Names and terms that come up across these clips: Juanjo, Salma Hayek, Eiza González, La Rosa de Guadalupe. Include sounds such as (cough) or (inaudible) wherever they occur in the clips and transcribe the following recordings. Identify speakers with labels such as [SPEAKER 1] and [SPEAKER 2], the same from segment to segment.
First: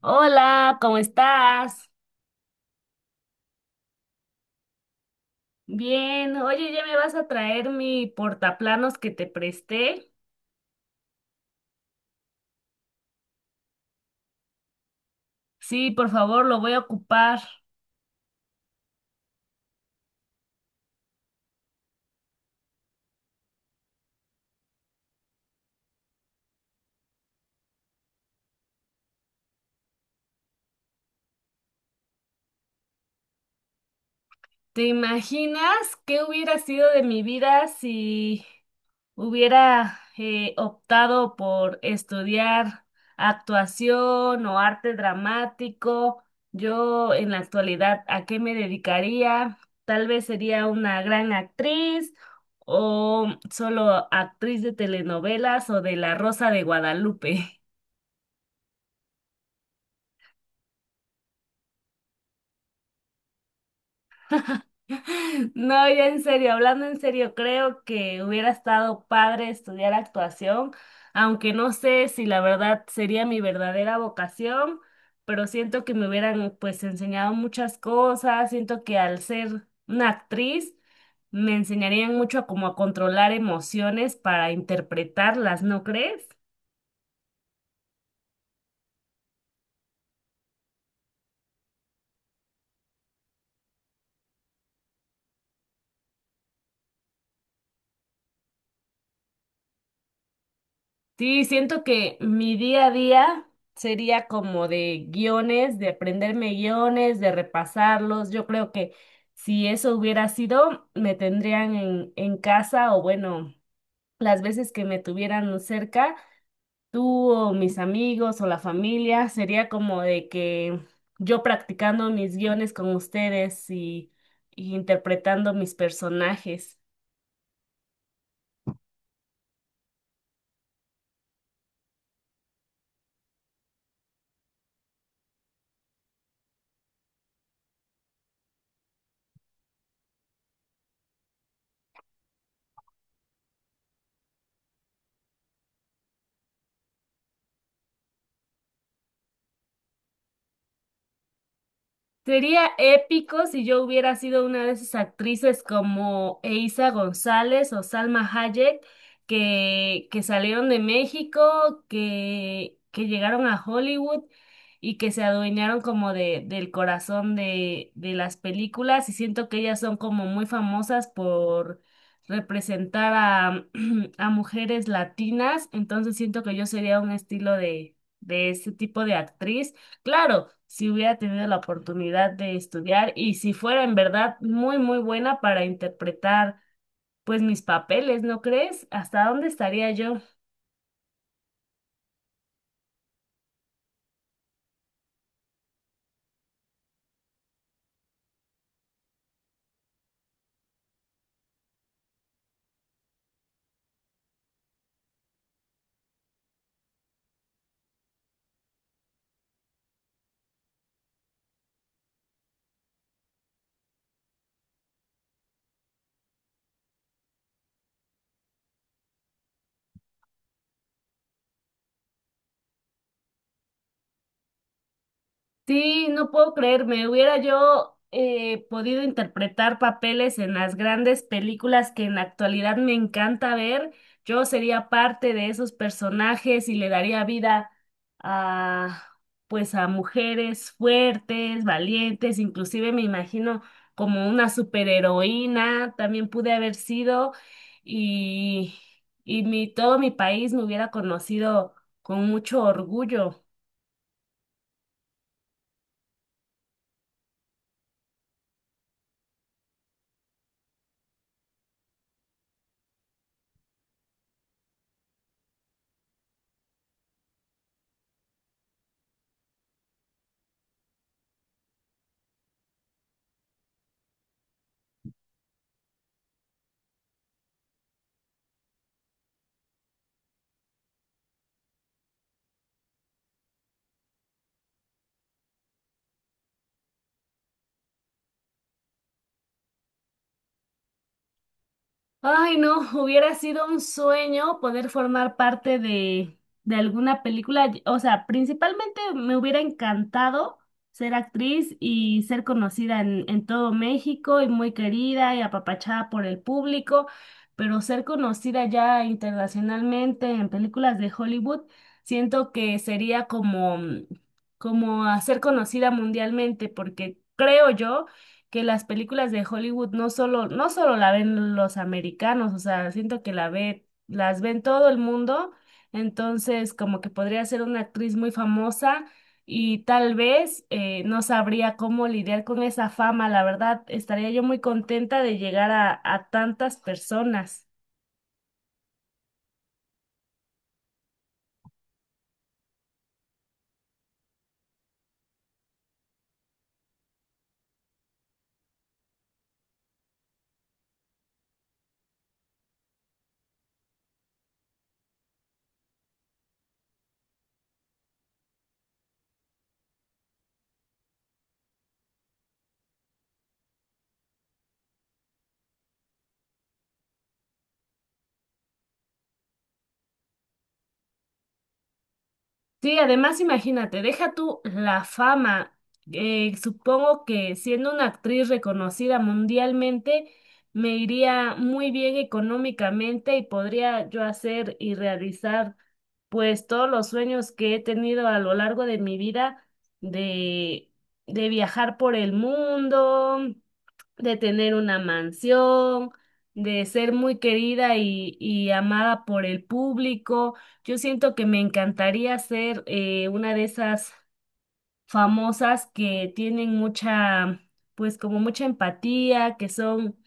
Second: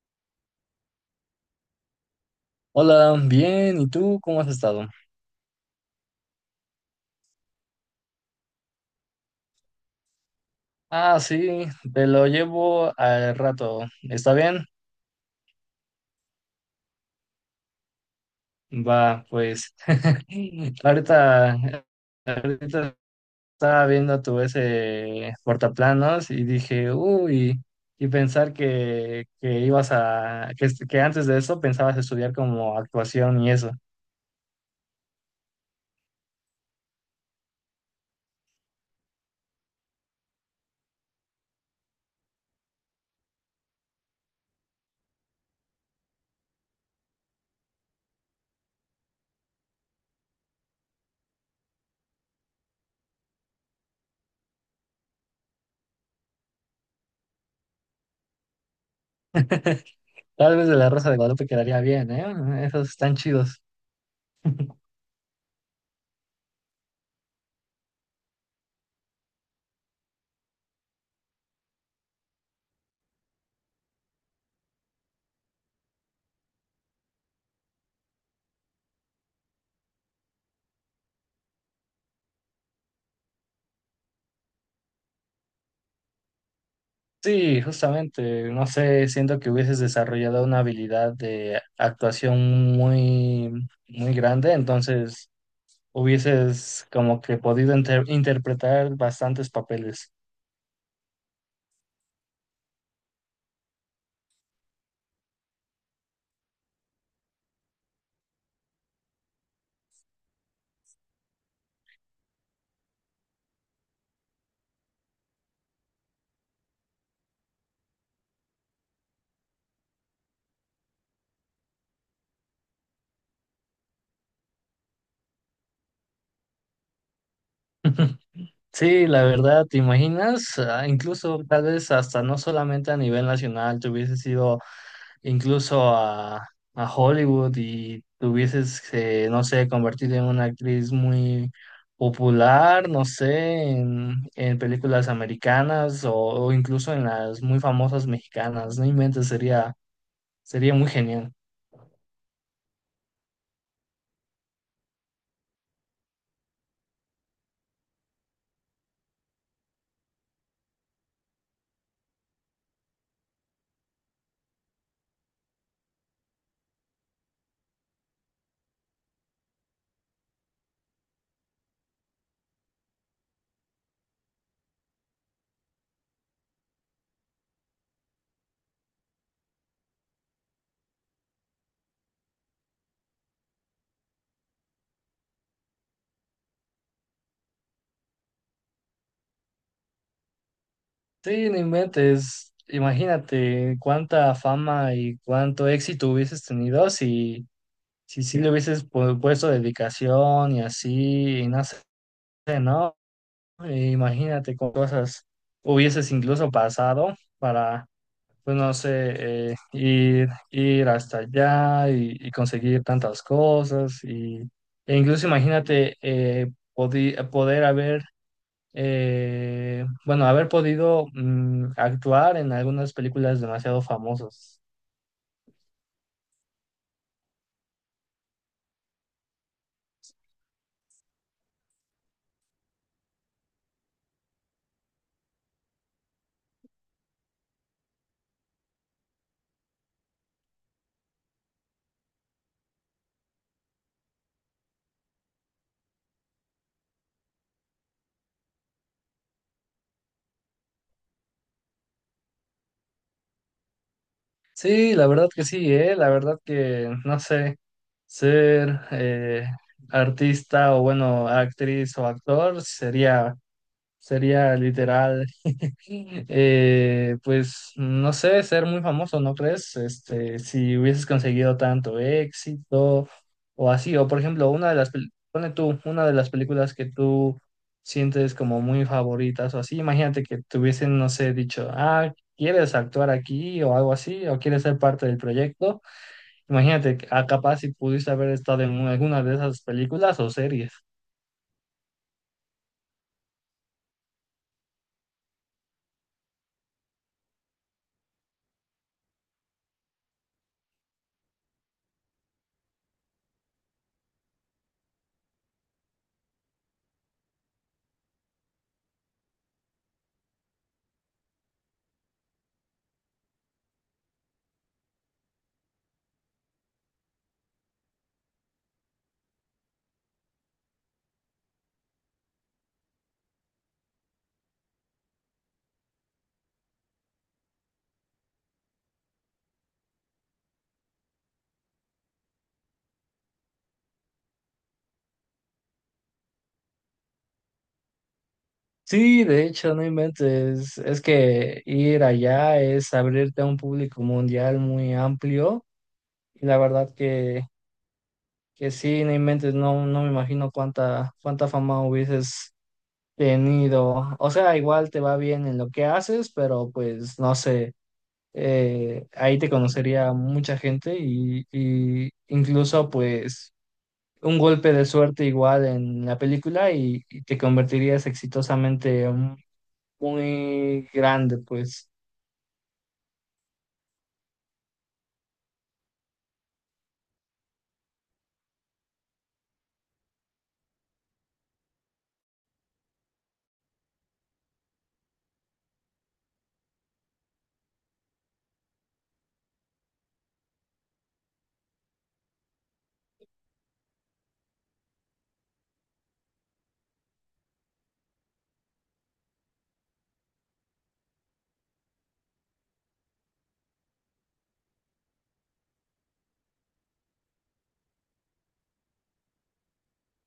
[SPEAKER 1] Hola, ¿cómo estás?
[SPEAKER 2] Hola, bien, ¿y tú cómo has estado?
[SPEAKER 1] Bien, oye, ¿ya me vas a traer mi portaplanos que te presté?
[SPEAKER 2] Ah, sí, te lo llevo al rato. ¿Está bien?
[SPEAKER 1] Sí, por favor, lo voy a ocupar.
[SPEAKER 2] Va, pues. (laughs) Ahorita, ahorita estaba viendo tu ese portaplanos y dije, uy, y pensar que ibas a, que antes de eso pensabas estudiar como actuación y eso.
[SPEAKER 1] ¿Te imaginas qué hubiera sido de mi vida si hubiera optado por estudiar actuación o arte dramático? Yo en la actualidad, ¿a qué me dedicaría? Tal vez sería una gran actriz o solo actriz de telenovelas o de La Rosa de Guadalupe.
[SPEAKER 2] (laughs) Tal vez de la Rosa de Guadalupe quedaría bien, ¿eh? Esos están chidos.
[SPEAKER 1] (laughs) No, ya en serio, hablando en serio, creo que hubiera estado padre estudiar actuación, aunque no sé si la verdad sería mi verdadera vocación, pero siento que me hubieran pues enseñado muchas cosas. Siento que al ser una actriz me enseñarían mucho a cómo a controlar emociones para interpretarlas, ¿no crees?
[SPEAKER 2] Sí, justamente, no sé, siento que hubieses desarrollado una habilidad de actuación muy, muy grande, entonces hubieses como que podido interpretar bastantes papeles.
[SPEAKER 1] Sí, siento que mi día a día sería como de guiones, de aprenderme guiones, de repasarlos. Yo creo que si eso hubiera sido, me tendrían en casa o bueno, las veces que me tuvieran cerca, tú o mis amigos o la familia, sería como de que yo practicando mis guiones con ustedes y interpretando mis personajes.
[SPEAKER 2] Sí, la verdad, ¿te imaginas? Ah, incluso tal vez hasta no solamente a nivel nacional, te hubieses ido incluso a Hollywood y te hubieses, no sé, convertido en una actriz muy popular, no sé, en películas americanas o incluso en las muy famosas mexicanas. No inventes, sería, sería muy genial.
[SPEAKER 1] Sería épico si yo hubiera sido una de esas actrices como Eiza González o Salma Hayek que salieron de México, que llegaron a Hollywood y que se adueñaron como del corazón de las películas. Y siento que ellas son como muy famosas por representar a, (clears throat) a mujeres latinas. Entonces siento que yo sería un estilo de ese tipo de actriz. Claro, si hubiera tenido la oportunidad de estudiar y si fuera en verdad muy, muy buena para interpretar pues mis papeles, ¿no crees? ¿Hasta dónde estaría yo?
[SPEAKER 2] Sí, no inventes. Imagínate cuánta fama y cuánto éxito hubieses tenido si, si sí le hubieses puesto dedicación y así, y no sé, ¿no? Imagínate con cosas hubieses incluso pasado para, pues no sé, ir, ir hasta allá y conseguir tantas cosas. Y, e incluso imagínate poder haber, bueno, haber podido actuar en algunas películas demasiado famosas.
[SPEAKER 1] Sí, no puedo creerme. Hubiera yo podido interpretar papeles en las grandes películas que en la actualidad me encanta ver. Yo sería parte de esos personajes y le daría vida a, pues, a mujeres fuertes, valientes. Inclusive me imagino como una superheroína. También pude haber sido, y y mi todo mi país me hubiera conocido con mucho orgullo.
[SPEAKER 2] Sí, la verdad que sí, la verdad que, no sé, ser artista o bueno, actriz o actor sería. Sería literal, (laughs) pues no sé, ser muy famoso, ¿no crees? Este, si hubieses conseguido tanto éxito o así, o por ejemplo, una de las, pone tú, una de las películas que tú sientes como muy favoritas o así, imagínate que te hubiesen, no sé, dicho, ah, ¿quieres actuar aquí o algo así? ¿O quieres ser parte del proyecto? Imagínate, que, ah, capaz si pudiste haber estado en alguna de esas películas o series.
[SPEAKER 1] Ay, no, (laughs) hubiera sido un sueño poder formar parte de alguna película. O sea, principalmente me hubiera encantado ser actriz y ser conocida en todo México y muy querida y apapachada por el público, pero ser conocida ya internacionalmente en películas de Hollywood, siento que sería como, como a ser conocida mundialmente, porque creo yo que las películas de Hollywood no solo la ven los americanos. O sea, siento que la ve, las ven todo el mundo. Entonces como que podría ser una actriz muy famosa y tal vez no sabría cómo lidiar con esa fama, la verdad. Estaría yo muy contenta de llegar a tantas personas.
[SPEAKER 2] Sí, de hecho, no inventes. Es que ir allá es abrirte a un público mundial muy amplio y la verdad que sí, no inventes, no, no me imagino cuánta, cuánta fama hubieses tenido. O sea, igual te va bien en lo que haces, pero pues no sé, ahí te conocería mucha gente y incluso pues un golpe de suerte igual en la película y te convertirías exitosamente muy grande, pues.
[SPEAKER 1] Sí, además imagínate, deja tú la fama. Supongo que siendo una actriz reconocida mundialmente, me iría muy bien económicamente y podría yo hacer y realizar pues todos los sueños que he tenido a lo largo de mi vida de, de viajar por el mundo, de tener una mansión, de ser muy querida y amada por el público. Yo siento que me encantaría ser una de esas famosas que tienen mucha, pues como mucha empatía, que son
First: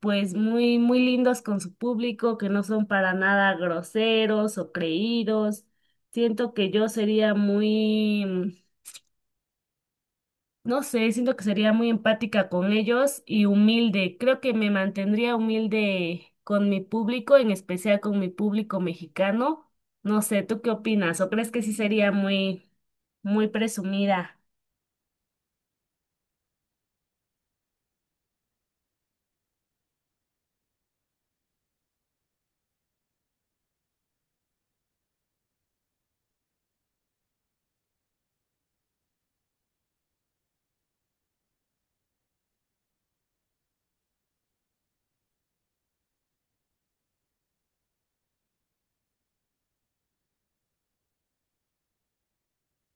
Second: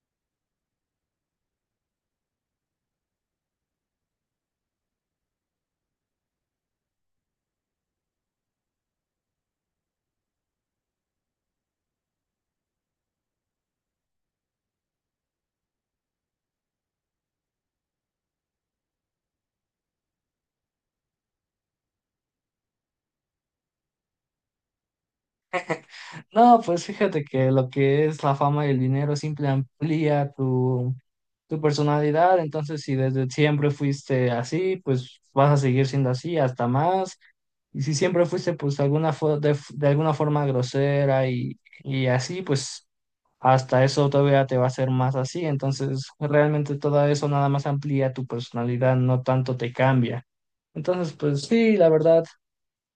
[SPEAKER 1] pues muy, muy lindos con su público, que no son para nada groseros o creídos. Siento que yo sería muy, no sé, siento que sería muy empática con ellos y humilde. Creo que me mantendría humilde con mi público, en especial con mi público mexicano. No sé, ¿tú qué opinas? ¿O crees que sí sería muy, muy presumida?
[SPEAKER 2] No, pues fíjate que lo que es la fama y el dinero siempre amplía tu, tu personalidad, entonces si desde siempre fuiste así, pues vas a seguir siendo así hasta más, y si siempre fuiste pues de alguna, de alguna forma grosera y así, pues hasta eso todavía te va a hacer más así, entonces realmente todo eso nada más amplía tu personalidad, no tanto te cambia. Entonces, pues sí, la verdad.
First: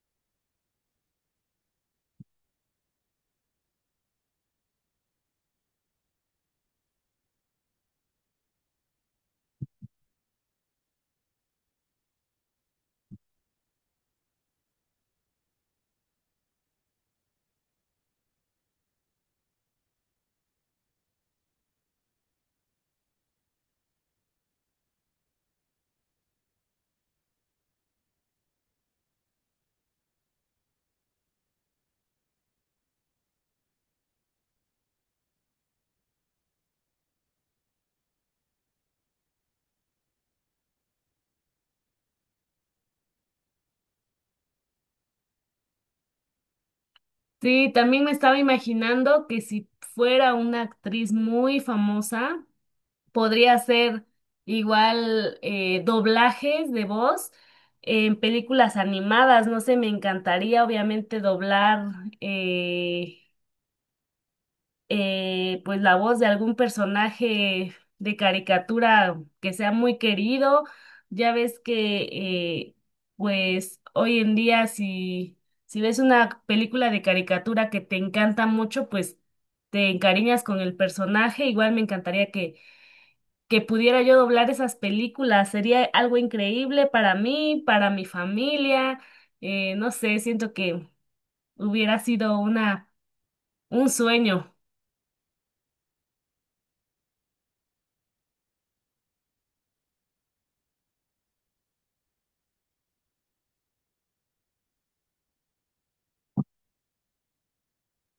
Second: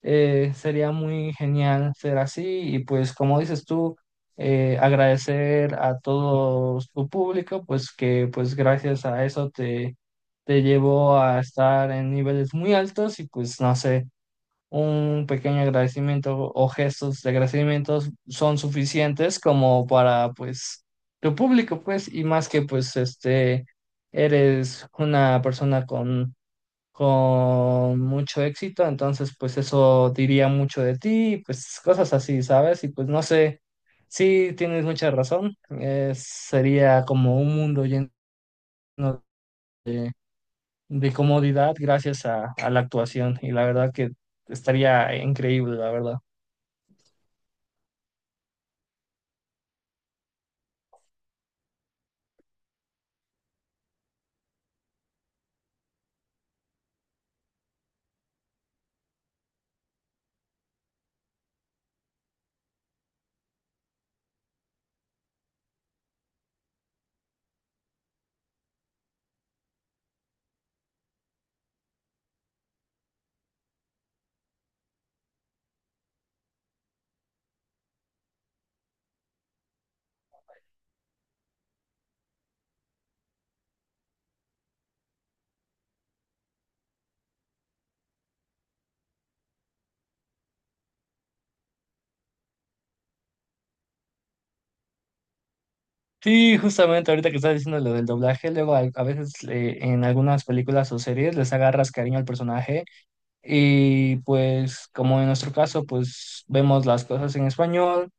[SPEAKER 2] Sería muy genial ser así y pues como dices tú, agradecer a todo tu público, pues que pues gracias a eso te, te llevó a estar en niveles muy altos y pues no sé, un pequeño agradecimiento o gestos de agradecimiento son suficientes como para pues tu público, pues y más que pues este, eres una persona con mucho éxito, entonces pues eso diría mucho de ti, pues cosas así, ¿sabes? Y pues no sé, sí tienes mucha razón, sería como un mundo lleno de, de comodidad gracias a la actuación y la verdad que estaría increíble, la verdad.
[SPEAKER 1] Sí, también me estaba imaginando que si fuera una actriz muy famosa, podría hacer igual doblajes de voz en películas animadas. No sé, me encantaría obviamente doblar. eh, pues la voz de algún personaje de caricatura que sea muy querido. Ya ves que pues hoy en día si ves una película de caricatura que te encanta mucho, pues te encariñas con el personaje. Igual me encantaría que pudiera yo doblar esas películas. Sería algo increíble para mí, para mi familia. No sé, siento que hubiera sido una, un sueño.
[SPEAKER 2] Sí, justamente ahorita que estás diciendo lo del doblaje, luego a veces en algunas películas o series les agarras cariño al personaje y pues como en nuestro caso pues vemos las cosas en español.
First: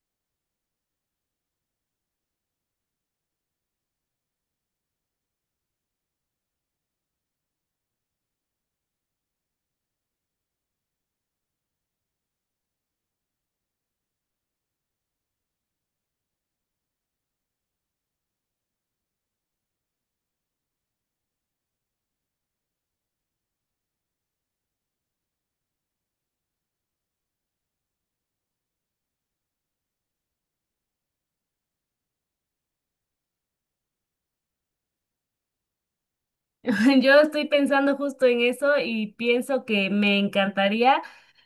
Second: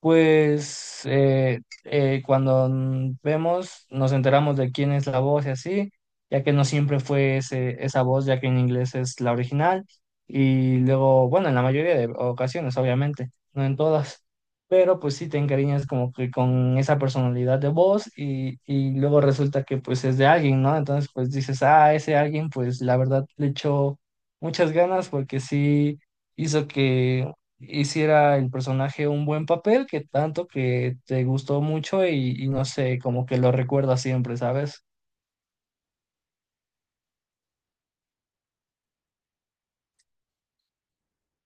[SPEAKER 2] Pues cuando vemos, nos enteramos de quién es la voz y así, ya que no siempre fue ese, esa voz, ya que en inglés es la original. Y luego, bueno, en la mayoría de ocasiones, obviamente, no en todas, pero pues sí te encariñas como que con esa personalidad de voz y luego resulta que pues es de alguien, ¿no? Entonces pues dices, ah, ese alguien pues la verdad le echó muchas ganas porque sí hizo que hiciera el personaje un buen papel, que tanto que te gustó mucho y no sé, como que lo recuerdas siempre, ¿sabes?
[SPEAKER 1] (laughs) Yo estoy pensando justo en eso y pienso que me encantaría,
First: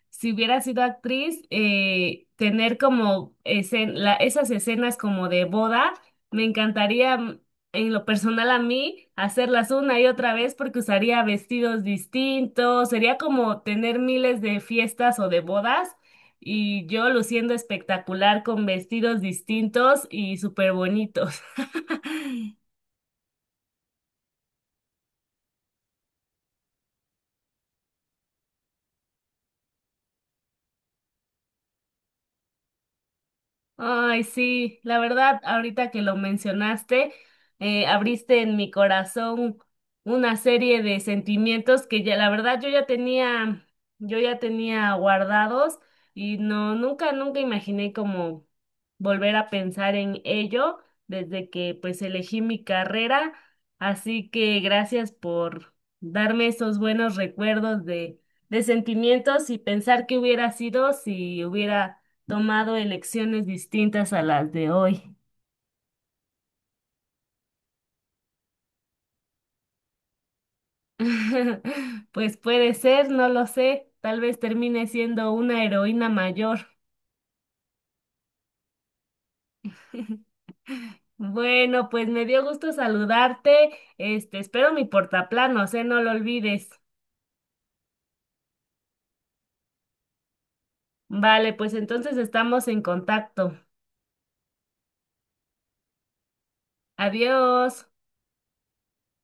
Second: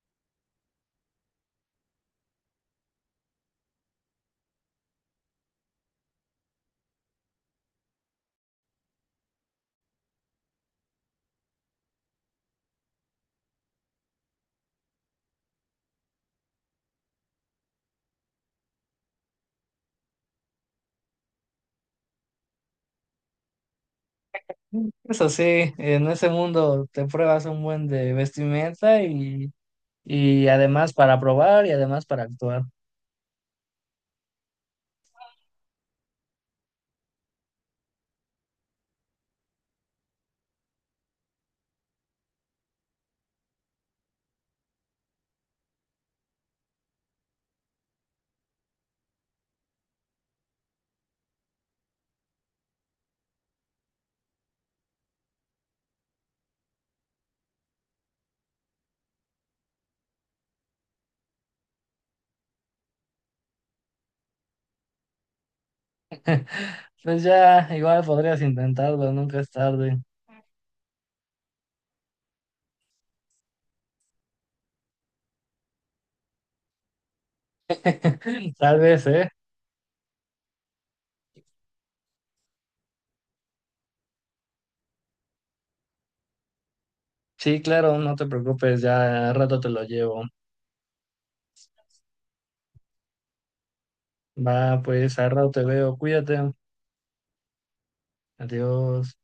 [SPEAKER 1] si hubiera sido actriz, tener como esas escenas como de boda. Me encantaría, en lo personal a mí, hacerlas una y otra vez porque usaría vestidos distintos. Sería como tener miles de fiestas o de bodas y yo luciendo espectacular con vestidos distintos y súper bonitos. (laughs)
[SPEAKER 2] Eso sí, en ese mundo te pruebas un buen de vestimenta y además para probar y además para actuar.
[SPEAKER 1] Ay, sí, la verdad, ahorita que lo mencionaste, abriste en mi corazón una serie de sentimientos que ya, la verdad, yo ya tenía guardados y no, nunca, nunca imaginé como volver a pensar en ello desde que pues elegí mi carrera. Así que gracias por darme esos buenos recuerdos de sentimientos y pensar qué hubiera sido si hubiera tomado elecciones distintas a las de hoy.
[SPEAKER 2] Pues ya, igual podrías intentarlo, nunca es tarde.
[SPEAKER 1] (laughs) Pues puede ser, no lo sé. Tal vez termine siendo una heroína mayor.
[SPEAKER 2] (laughs) Tal vez, ¿eh?
[SPEAKER 1] (laughs) Bueno, pues me dio gusto saludarte. Este, espero mi portaplanos, ¿eh? No lo olvides.
[SPEAKER 2] Sí, claro, no te preocupes, ya al rato te lo llevo.
[SPEAKER 1] Vale, pues entonces estamos en contacto.
[SPEAKER 2] Va, pues al rato te veo, cuídate,
[SPEAKER 1] Adiós.
[SPEAKER 2] adiós.